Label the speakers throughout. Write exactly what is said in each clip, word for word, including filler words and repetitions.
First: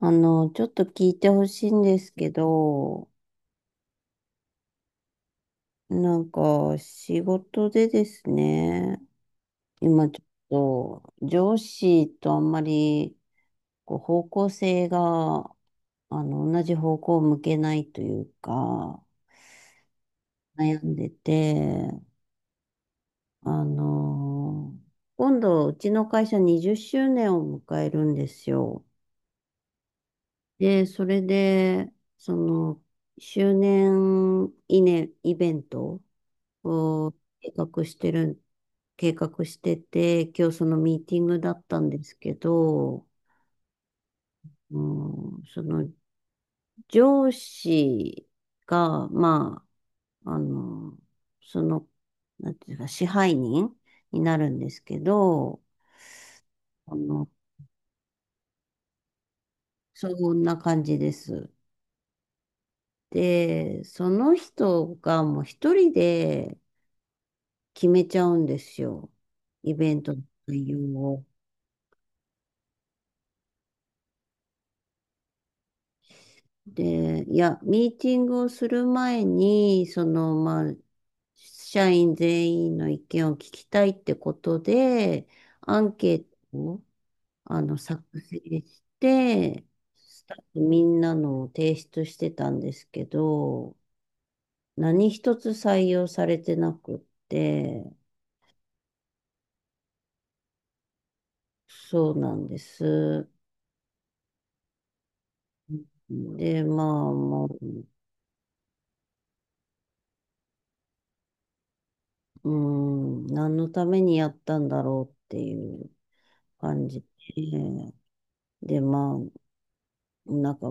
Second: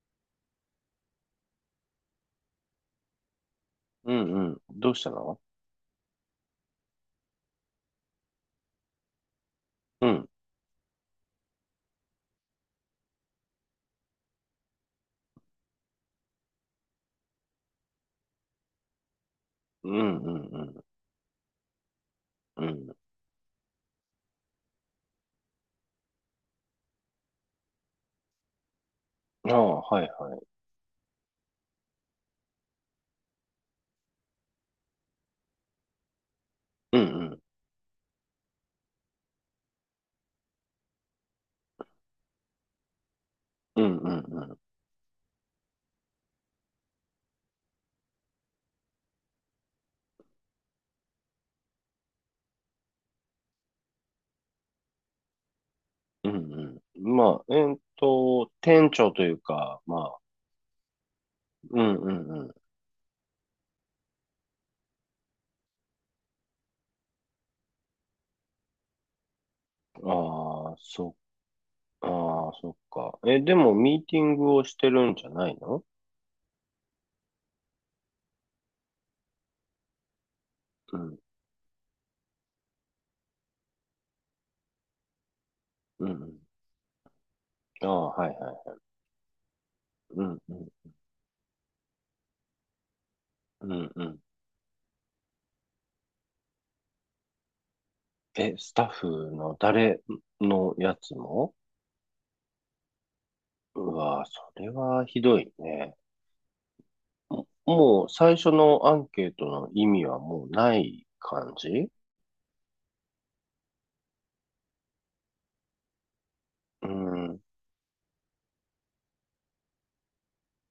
Speaker 1: あの、ちょっと聞いてほしいんですけど、
Speaker 2: うんうん。どうしたの？
Speaker 1: なんか仕事でですね、
Speaker 2: う
Speaker 1: 今ち
Speaker 2: ん。
Speaker 1: ょっと上司とあんまりこう方向性が、あの、同じ方向を向けないというか、
Speaker 2: うんうんう
Speaker 1: 悩
Speaker 2: ん
Speaker 1: んでて、
Speaker 2: うん。
Speaker 1: あの、今度うちの会社にじゅっしゅうねんを迎えるんですよ。
Speaker 2: ああ、はいはい。
Speaker 1: で、それで、その、周年記念イベント
Speaker 2: うんう
Speaker 1: こう、
Speaker 2: ん。
Speaker 1: 計画してるん、計画してて、今日そのミーティングだったんですけど、
Speaker 2: うんうんうん。
Speaker 1: うん、その上司が、まあ、あの、その、なんていうか、支配人になるんですけど、
Speaker 2: うんう
Speaker 1: あ
Speaker 2: ん。
Speaker 1: の、
Speaker 2: まあ、えーっと、店長というか、ま
Speaker 1: そ
Speaker 2: あ、
Speaker 1: んな感じです。
Speaker 2: うんうんうん。
Speaker 1: で、その人がもう一人で決めちゃうんですよ。イベントの内
Speaker 2: ああ、
Speaker 1: 容
Speaker 2: そ、
Speaker 1: を。
Speaker 2: ああ、そっか。え、でも、ミーティングをしてるんじゃないの？
Speaker 1: で、いや、ミーティングをする前に、その、まあ、
Speaker 2: うん。
Speaker 1: 社員全員の意見を聞きたいってことで、アン
Speaker 2: うん
Speaker 1: ケ
Speaker 2: う
Speaker 1: ー
Speaker 2: ん。
Speaker 1: トを、あの、
Speaker 2: あ
Speaker 1: 作
Speaker 2: あ、はい
Speaker 1: 成
Speaker 2: はい。
Speaker 1: して、
Speaker 2: う
Speaker 1: スタ
Speaker 2: ん
Speaker 1: ッ
Speaker 2: う
Speaker 1: フみ
Speaker 2: ん。
Speaker 1: んなのを提出してたんですけ
Speaker 2: う
Speaker 1: ど、
Speaker 2: んうん。
Speaker 1: 何一つ採用されてなくって、
Speaker 2: え、スタッフの誰のやつも？
Speaker 1: そうなんです。
Speaker 2: うわ、それはひどいね。
Speaker 1: で、まあ、も
Speaker 2: もう最初のアンケートの意味はもうない感じ？
Speaker 1: う、うん、何のためにやったんだろうっていう感
Speaker 2: う
Speaker 1: じ
Speaker 2: ん。うん
Speaker 1: で。で、まあ、なんか、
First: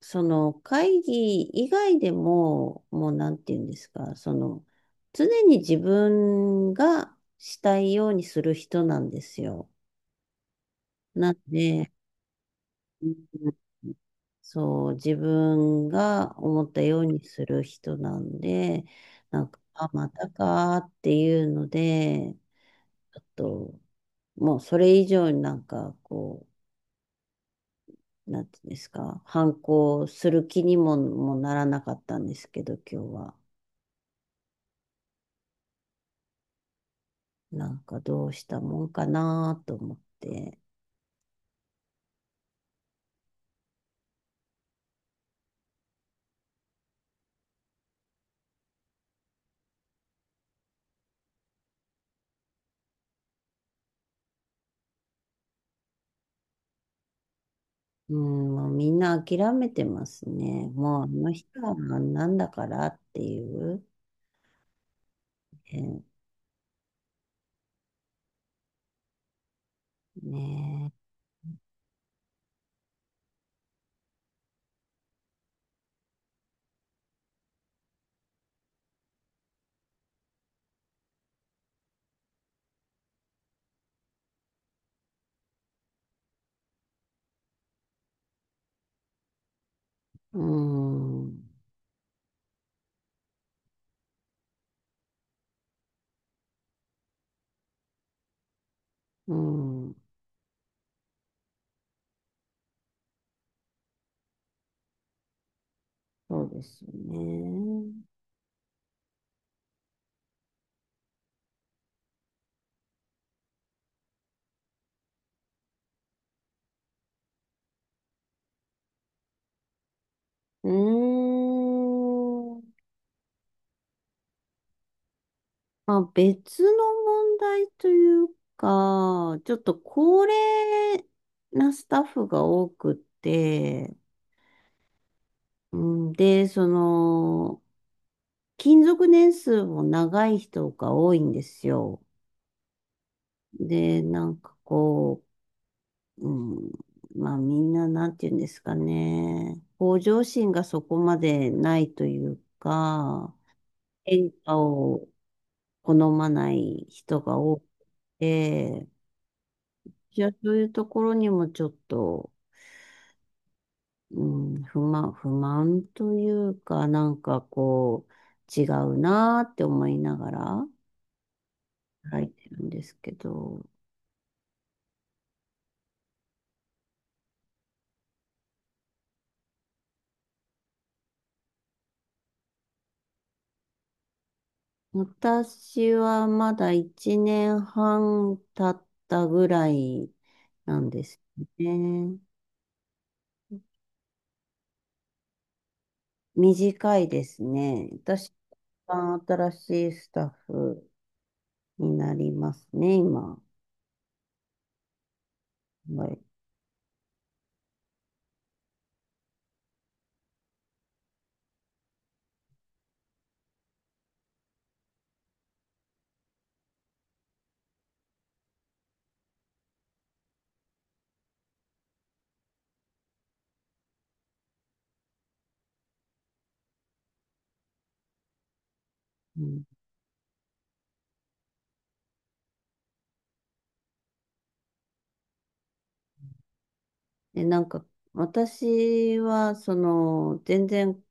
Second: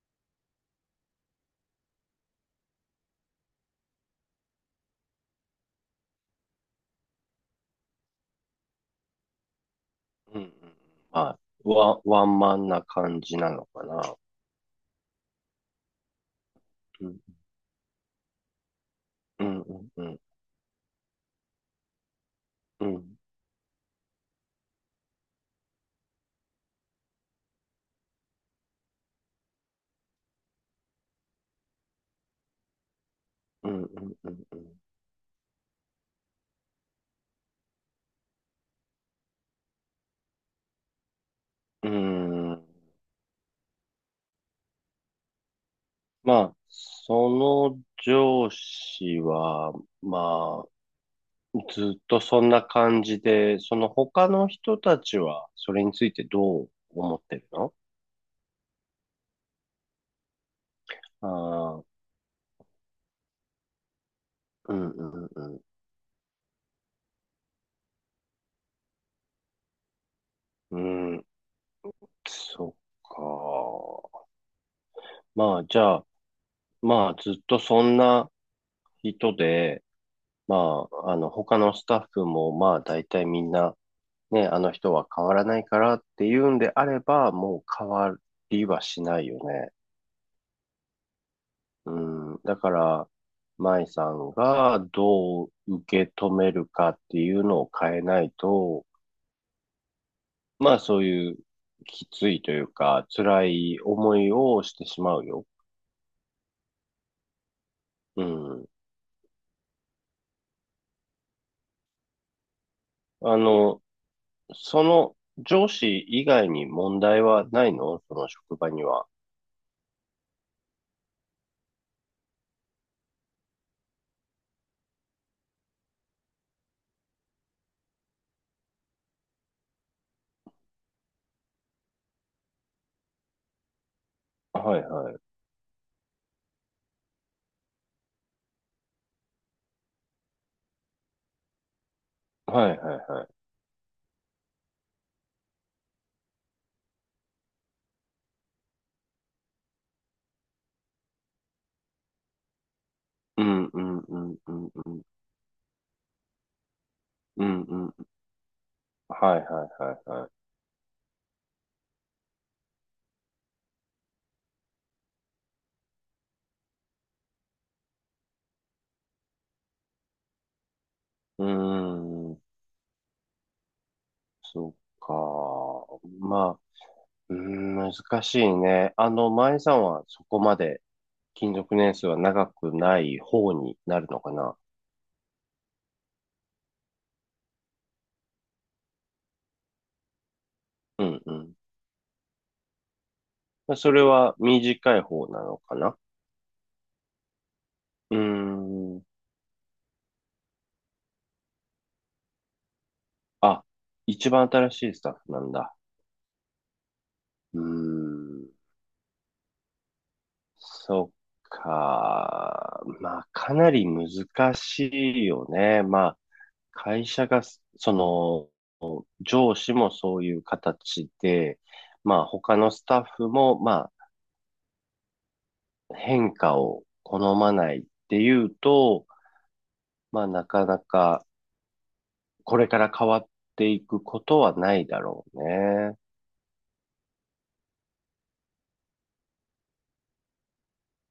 Speaker 1: その会議以外でも、もうなんて言うんですか、その、常に自分がしたいようにする人なんですよ。
Speaker 2: うん。ま
Speaker 1: なん
Speaker 2: あ、
Speaker 1: で、
Speaker 2: ワ、ワンマンな
Speaker 1: う
Speaker 2: 感じな
Speaker 1: ん
Speaker 2: のかな。
Speaker 1: そう、自分が思ったよう
Speaker 2: うん。
Speaker 1: にする人なんで、な
Speaker 2: う
Speaker 1: んか、
Speaker 2: んうん
Speaker 1: あ、
Speaker 2: う
Speaker 1: ま
Speaker 2: ん。
Speaker 1: たかーっていうので、
Speaker 2: う
Speaker 1: ち
Speaker 2: ん。
Speaker 1: ょっと、もうそれ以上になんか、こう、なんていうんですか、反抗する気にも、もならなかったんですけど、今日は。
Speaker 2: うんうん
Speaker 1: なんかどうしたもんかなと思って。
Speaker 2: うん。うん。まあ、その上司は、まあ、ずっとそんな感じで、その他の人たちはそれについてどう思ってるの？
Speaker 1: うん、もうみんな諦めてますね。もうあ
Speaker 2: あ
Speaker 1: の人はあ
Speaker 2: あー、
Speaker 1: んなんだからっていう。
Speaker 2: うんうんうん。
Speaker 1: えー
Speaker 2: う
Speaker 1: ね
Speaker 2: ん。そっか。まあ、じゃあ、まあ、ずっとそんな人で、まあ、あの、他のスタッフも、まあ、大体みんな、ね、あの人は変わらないからっていうんであれば、もう変わりはしないよね。
Speaker 1: え。うん。
Speaker 2: うん。だから、舞さんがどう受け止めるかっていうのを変えないと、
Speaker 1: うん。
Speaker 2: まあ、そういうきついというか、辛い思いをしてしまうよ。
Speaker 1: そうですよね。
Speaker 2: うん。あの、その上司以外に問題はないの？その職場には。
Speaker 1: うーん。まあ、別の問題というか、ちょっと高齢なスタッフが多くって、
Speaker 2: はいはい。
Speaker 1: うんで、その、勤続年数も長い人が多いんですよ。
Speaker 2: はいはいはい。
Speaker 1: で、なんかこう、うん、まあみんななんて言うんですかね、向上心がそこまでないというか、
Speaker 2: うんうんう
Speaker 1: 変
Speaker 2: んう
Speaker 1: 化
Speaker 2: んうん。
Speaker 1: を好まない人が
Speaker 2: う
Speaker 1: 多
Speaker 2: ん
Speaker 1: く
Speaker 2: うん。
Speaker 1: て、
Speaker 2: はいはいはい
Speaker 1: い
Speaker 2: は
Speaker 1: や、
Speaker 2: い。
Speaker 1: そういうところにもちょっと、うん、不満、不満というか、なんかこう、違うなーって思いながら
Speaker 2: うー
Speaker 1: 書い
Speaker 2: ん。
Speaker 1: てるんですけど、
Speaker 2: そっか。まあ、うーん、難しいね。あの、前さんはそこまで勤続年数は長くない方になるのかな？
Speaker 1: 私はまだいちねんはん経ったぐらいなんで
Speaker 2: う
Speaker 1: す
Speaker 2: んう
Speaker 1: ね。
Speaker 2: ん。それは短い方なのかな？
Speaker 1: 短いですね。
Speaker 2: うー
Speaker 1: 私
Speaker 2: ん。
Speaker 1: が新しいスタッフになりますね、今。
Speaker 2: あ、一番新しいスタッフなんだ。
Speaker 1: はい。
Speaker 2: うーん。そっか。まあ、かなり難しいよね。まあ、会社が、その、上司もそういう形で、まあ、他のスタッフも、まあ、変化を好まないっていうと、
Speaker 1: うん
Speaker 2: まあ、なかなか、これから変わっていくことはないだろうね。
Speaker 1: え、なんか、私は、その、全然、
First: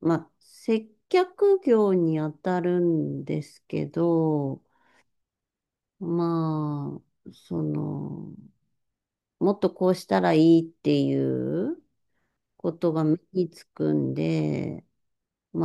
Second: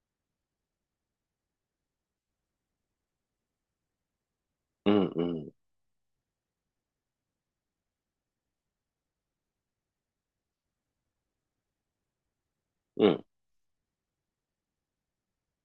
Speaker 1: まあ、接客業に当たるんですけど、
Speaker 2: うん、うん、
Speaker 1: まあ、その、もっとこうしたらいいっていうことが
Speaker 2: う
Speaker 1: 目
Speaker 2: ん。
Speaker 1: につくんで、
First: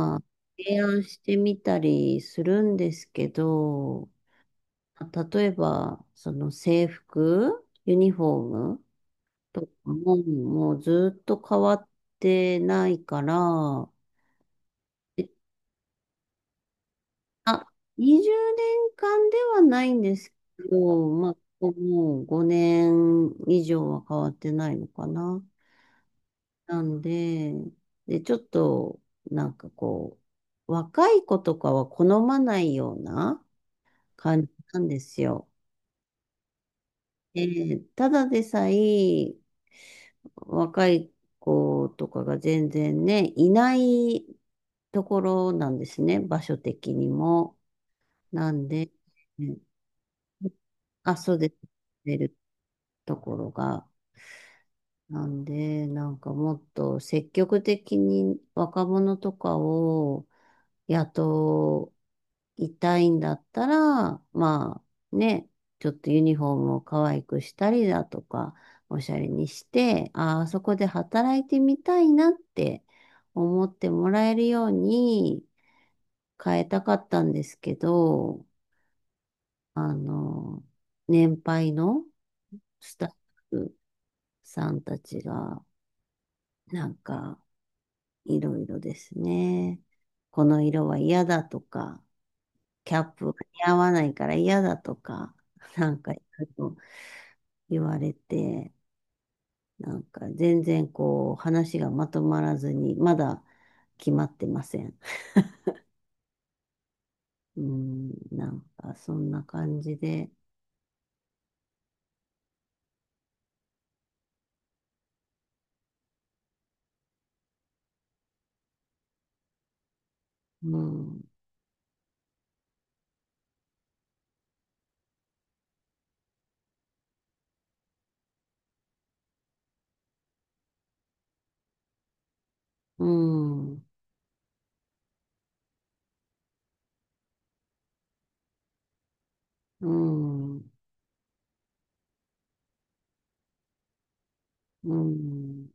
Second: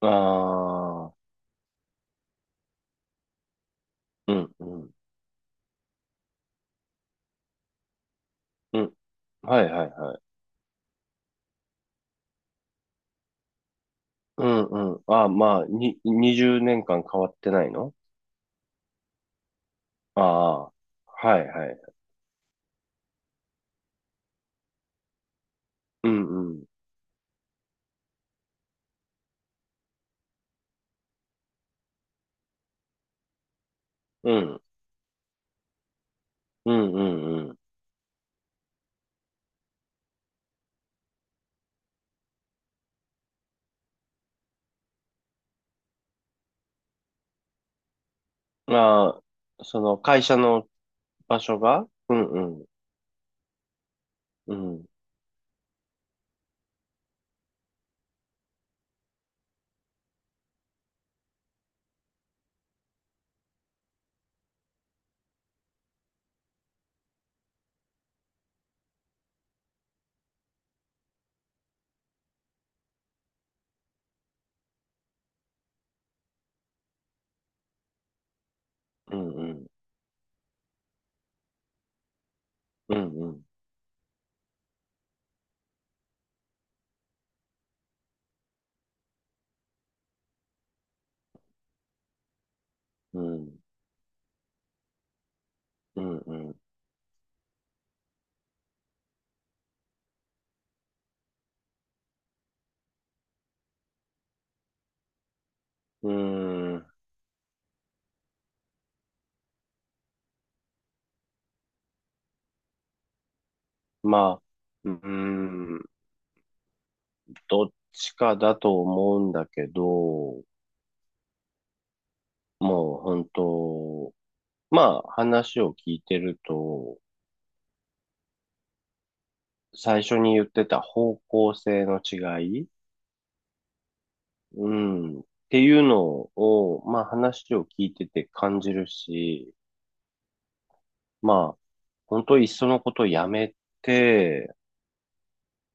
Speaker 2: あ
Speaker 1: あ、提案
Speaker 2: あ、
Speaker 1: してみたりするんですけど、
Speaker 2: うん、うん、
Speaker 1: 例えば、その制服、ユニフォー
Speaker 2: う
Speaker 1: ム
Speaker 2: ん。は
Speaker 1: と
Speaker 2: い、
Speaker 1: か
Speaker 2: はい、は
Speaker 1: も、
Speaker 2: い。
Speaker 1: もうずっと変わってないから、
Speaker 2: うん、うん。ああ、
Speaker 1: え
Speaker 2: まあ、に、にじゅうねんかん変わってな
Speaker 1: あ、
Speaker 2: いの？
Speaker 1: にじゅうねんかんではないんで
Speaker 2: あ
Speaker 1: すけ
Speaker 2: あ、
Speaker 1: ど、まあ、
Speaker 2: はいはい。
Speaker 1: もうごねん以上は変わってないのかな。
Speaker 2: うんうん。
Speaker 1: なんで、で、ちょっと、なんかこう、若い子とかは好まないような
Speaker 2: う
Speaker 1: 感じ
Speaker 2: ん。
Speaker 1: なんですよ。
Speaker 2: うんう
Speaker 1: え
Speaker 2: んうん。
Speaker 1: ーただでさえ、若い子とかが全然ね、いないところなんですね、場所的にも。なんで、
Speaker 2: ま
Speaker 1: うん
Speaker 2: あ、その会社の
Speaker 1: あ、そう
Speaker 2: 場
Speaker 1: です。
Speaker 2: 所が。う
Speaker 1: 出る
Speaker 2: んうん。
Speaker 1: ところが
Speaker 2: うん。
Speaker 1: なんで、なんかもっと積極的に若者とかを雇いたいんだったら、まあね、ちょっとユニフォームを可愛くしたりだとか、おしゃれにして、ああ、そこで働いてみたいなって思ってもらえるように変えたかったんですけど、
Speaker 2: うんうん。
Speaker 1: あの、年配の
Speaker 2: う
Speaker 1: ス
Speaker 2: ん
Speaker 1: タッ
Speaker 2: うん。
Speaker 1: フさんたちが、なんか、いろいろですね。この色は嫌だとか、キャッ
Speaker 2: う
Speaker 1: プが
Speaker 2: ん
Speaker 1: 似合わないから嫌だとか、なんかいろいろ言われて、なんか全然こう話がまとまらずに、まだ決まってません。
Speaker 2: うん。うん。
Speaker 1: うん、なんかそんな感じで、
Speaker 2: まあ、うん。どっちかだと思うんだけど、
Speaker 1: うん、
Speaker 2: もう本当、まあ話を聞いてると、最初に言ってた方向性の違い。
Speaker 1: うん、
Speaker 2: うん。っていうのを、まあ話を聞いてて感じるし、
Speaker 1: うん、うん、
Speaker 2: まあ、本当いっそのことやめて、
Speaker 1: うん、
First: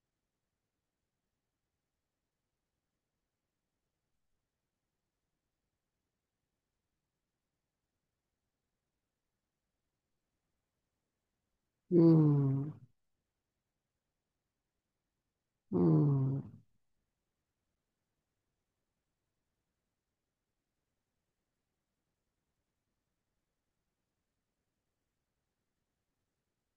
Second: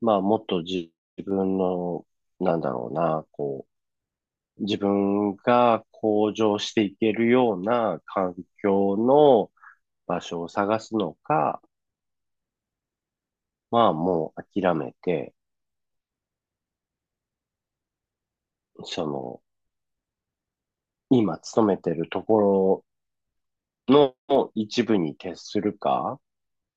Speaker 2: まあもっと自分の、なんだろうな、こう、自分が向上していけるような環境の場所を探すのか、まあもう諦めて、
Speaker 1: うん、
Speaker 2: その、今勤めてるところの一部に徹するか、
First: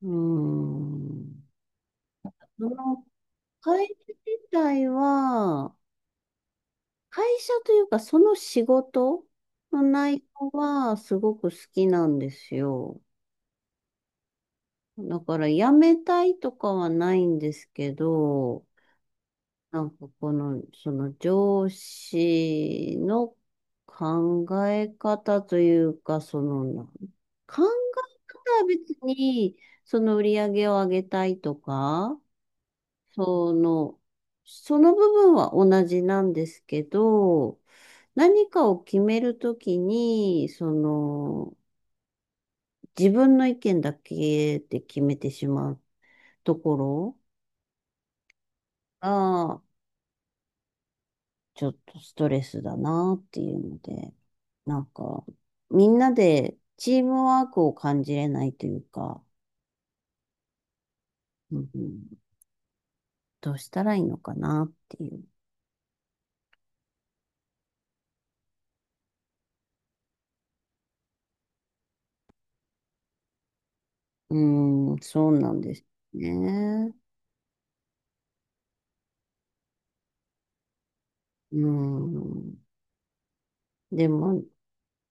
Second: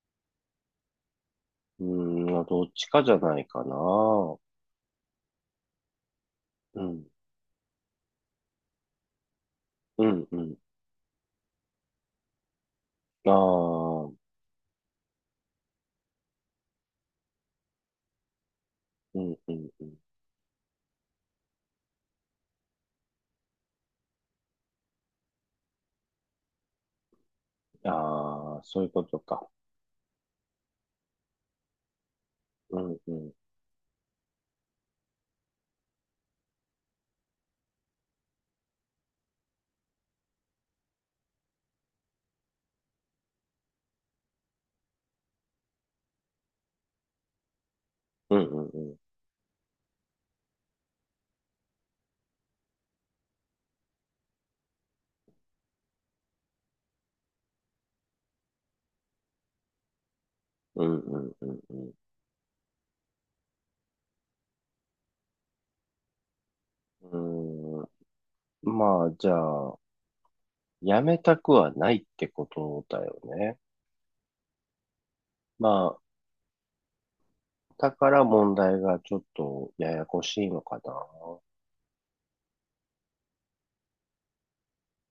Speaker 1: うん。
Speaker 2: うん、ど
Speaker 1: そ
Speaker 2: っちか
Speaker 1: の
Speaker 2: じゃないかな。
Speaker 1: 会社自体は、
Speaker 2: うん。
Speaker 1: 会社というか、その仕事の
Speaker 2: う
Speaker 1: 内
Speaker 2: ん、う
Speaker 1: 容
Speaker 2: ん。
Speaker 1: はすごく好きなんですよ。
Speaker 2: ああ、
Speaker 1: だから辞めたいとかはないんですけど、
Speaker 2: うん、うん、
Speaker 1: な
Speaker 2: う
Speaker 1: ん
Speaker 2: ん。
Speaker 1: かこの、その上司の考え方というか、その、なん考え方
Speaker 2: ああ、
Speaker 1: は
Speaker 2: そういう
Speaker 1: 別
Speaker 2: ことか。
Speaker 1: に、その売り上げを上げたいとか、
Speaker 2: うん、うん。
Speaker 1: その、その部分は同じなんですけど、何かを決めるときに、その、自分の意見だけで決めてしまうところ
Speaker 2: うん、うん、うん。
Speaker 1: が、ちょっとストレスだなっていうので、なんか、みんなでチームワークを感じれないというか、
Speaker 2: うん、う
Speaker 1: う
Speaker 2: ん、
Speaker 1: んうんどうしたらいいのかなっていう。
Speaker 2: うん。うん。まあ、じゃあ、やめたくはないってことだよね。
Speaker 1: うーん、そうなん
Speaker 2: ま
Speaker 1: です
Speaker 2: あ、
Speaker 1: ね。
Speaker 2: だから問題がちょっとややこしいのかな。
Speaker 1: うん。でも、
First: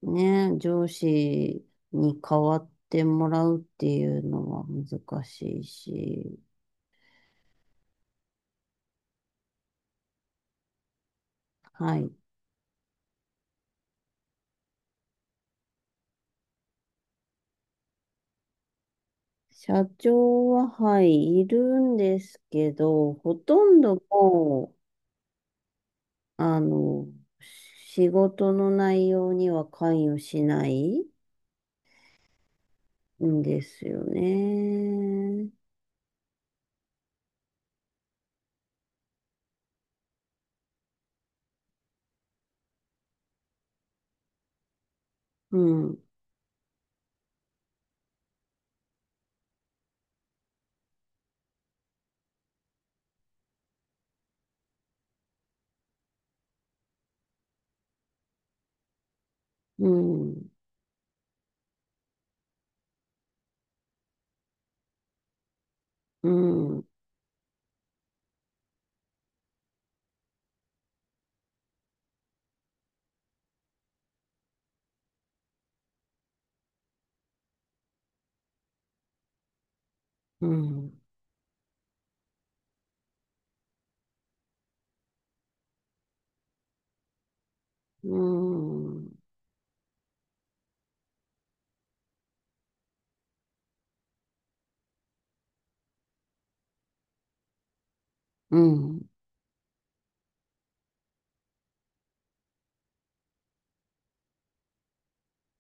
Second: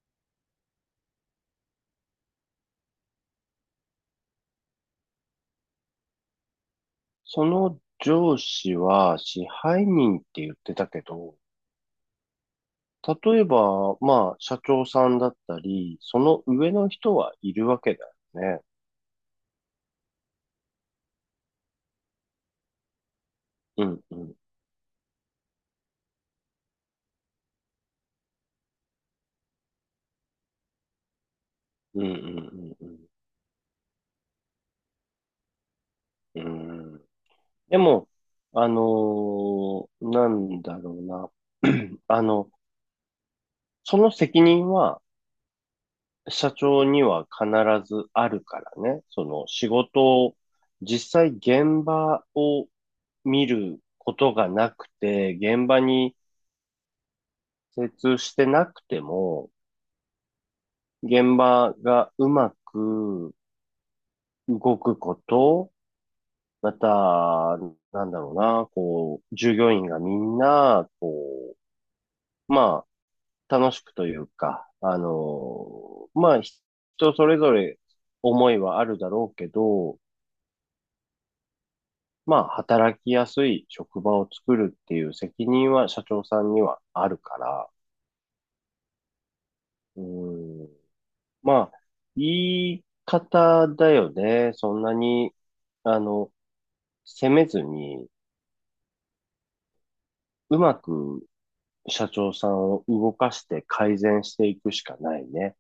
Speaker 1: ね、上司に代わってもらうっていうのは難しいし、
Speaker 2: その上司は支配人って言ってたけど、
Speaker 1: はい。
Speaker 2: 例えば、まあ、社長さんだったり、その上の人はいるわけだよね。
Speaker 1: 社長は、はい、いるんですけど、ほとん
Speaker 2: うん
Speaker 1: ど
Speaker 2: うん
Speaker 1: もう、あの、仕事の内容には関与しない
Speaker 2: うんうん
Speaker 1: んですよね。
Speaker 2: うんうん。うん。でも、あのーなんだろうな。あの、その責任は
Speaker 1: うん、
Speaker 2: 社長には必ずあるからね。その仕事を、実際現場を見ることがなくて、現場に精通してなくても、
Speaker 1: うん、
Speaker 2: 現場がうまく動くこと、
Speaker 1: う
Speaker 2: ま
Speaker 1: ん、
Speaker 2: た、なんだろうな、こう、従業員がみんな、こまあ、楽しくというか、あのまあ、人それぞれ思いはあるだろうけど、
Speaker 1: うん、
Speaker 2: まあ、働きやすい職場を作るっていう責任は社長さんにはあるから、
Speaker 1: うん、
Speaker 2: うん、まあ、言い方だよね。そんなに、あの、責めずに、
Speaker 1: うん、
Speaker 2: うまく社長さんを動かして改善していくしかないね。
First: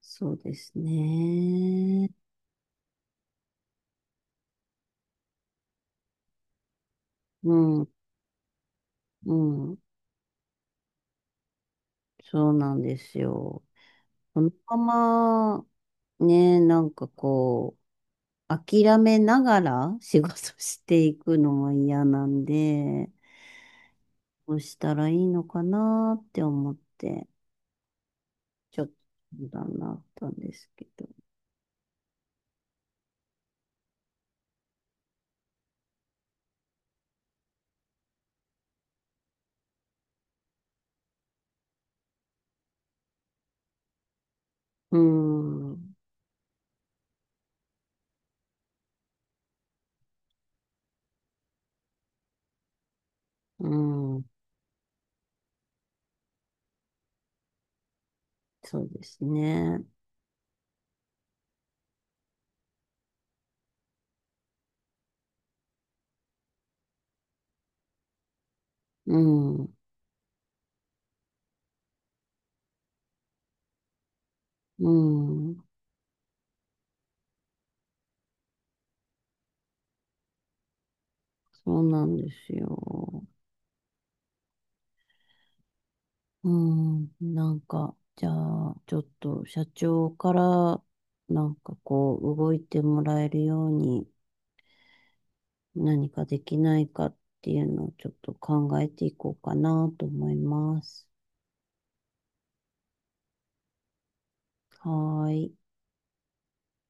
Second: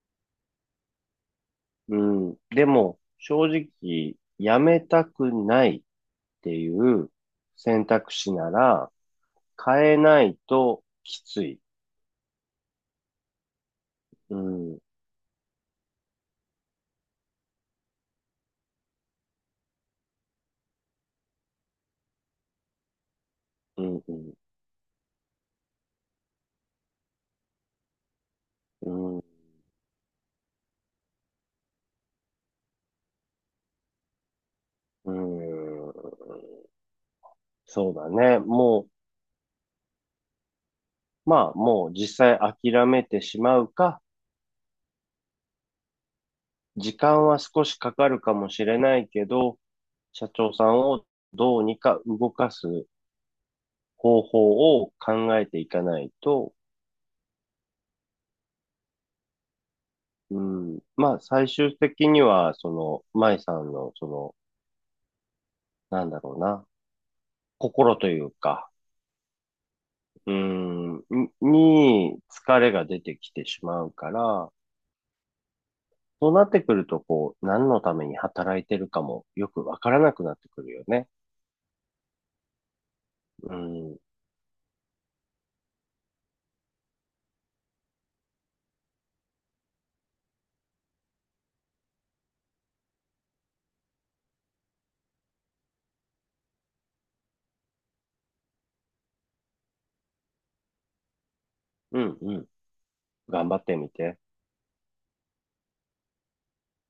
Speaker 1: そうです
Speaker 2: う
Speaker 1: ね。
Speaker 2: ん、でも、正直、辞めたくない。っていう
Speaker 1: う
Speaker 2: 選
Speaker 1: ん、
Speaker 2: 択肢なら、
Speaker 1: うん。
Speaker 2: 変えないときつい。
Speaker 1: そうなんですよ。
Speaker 2: う
Speaker 1: この
Speaker 2: ん、
Speaker 1: まま、ね、なんかこう、諦めながら仕事していくのも嫌なんで、
Speaker 2: うん、うん、
Speaker 1: どうしたらいいのかなって思って、ちょっと
Speaker 2: う
Speaker 1: 相談があったんですけど。
Speaker 2: ん、うん。そうだね。もう、まあ、もう実際諦めてしまうか、
Speaker 1: うーん、
Speaker 2: 時間は少しかかるかもしれないけど、社長さんをどうにか動かす
Speaker 1: う
Speaker 2: 方
Speaker 1: ん、
Speaker 2: 法を考えていかないと、
Speaker 1: そうですね。
Speaker 2: うん、まあ、最終的には、その、舞さんの、その、なんだろうな、心というか、
Speaker 1: うん、
Speaker 2: うーん、に疲れが出てきてしまうから、
Speaker 1: うん、
Speaker 2: そうなってくると、こう、何のために働いてるかもよくわからなくなってくるよね。
Speaker 1: そうなんですよ。
Speaker 2: うん、
Speaker 1: うん、なんか、じゃあ、ちょっと社長から、なんかこう、動いてもらえるように何かできないかっていうのをちょっと考えていこうかなと思います。
Speaker 2: うん、うん。頑張ってみて。
Speaker 1: はーい。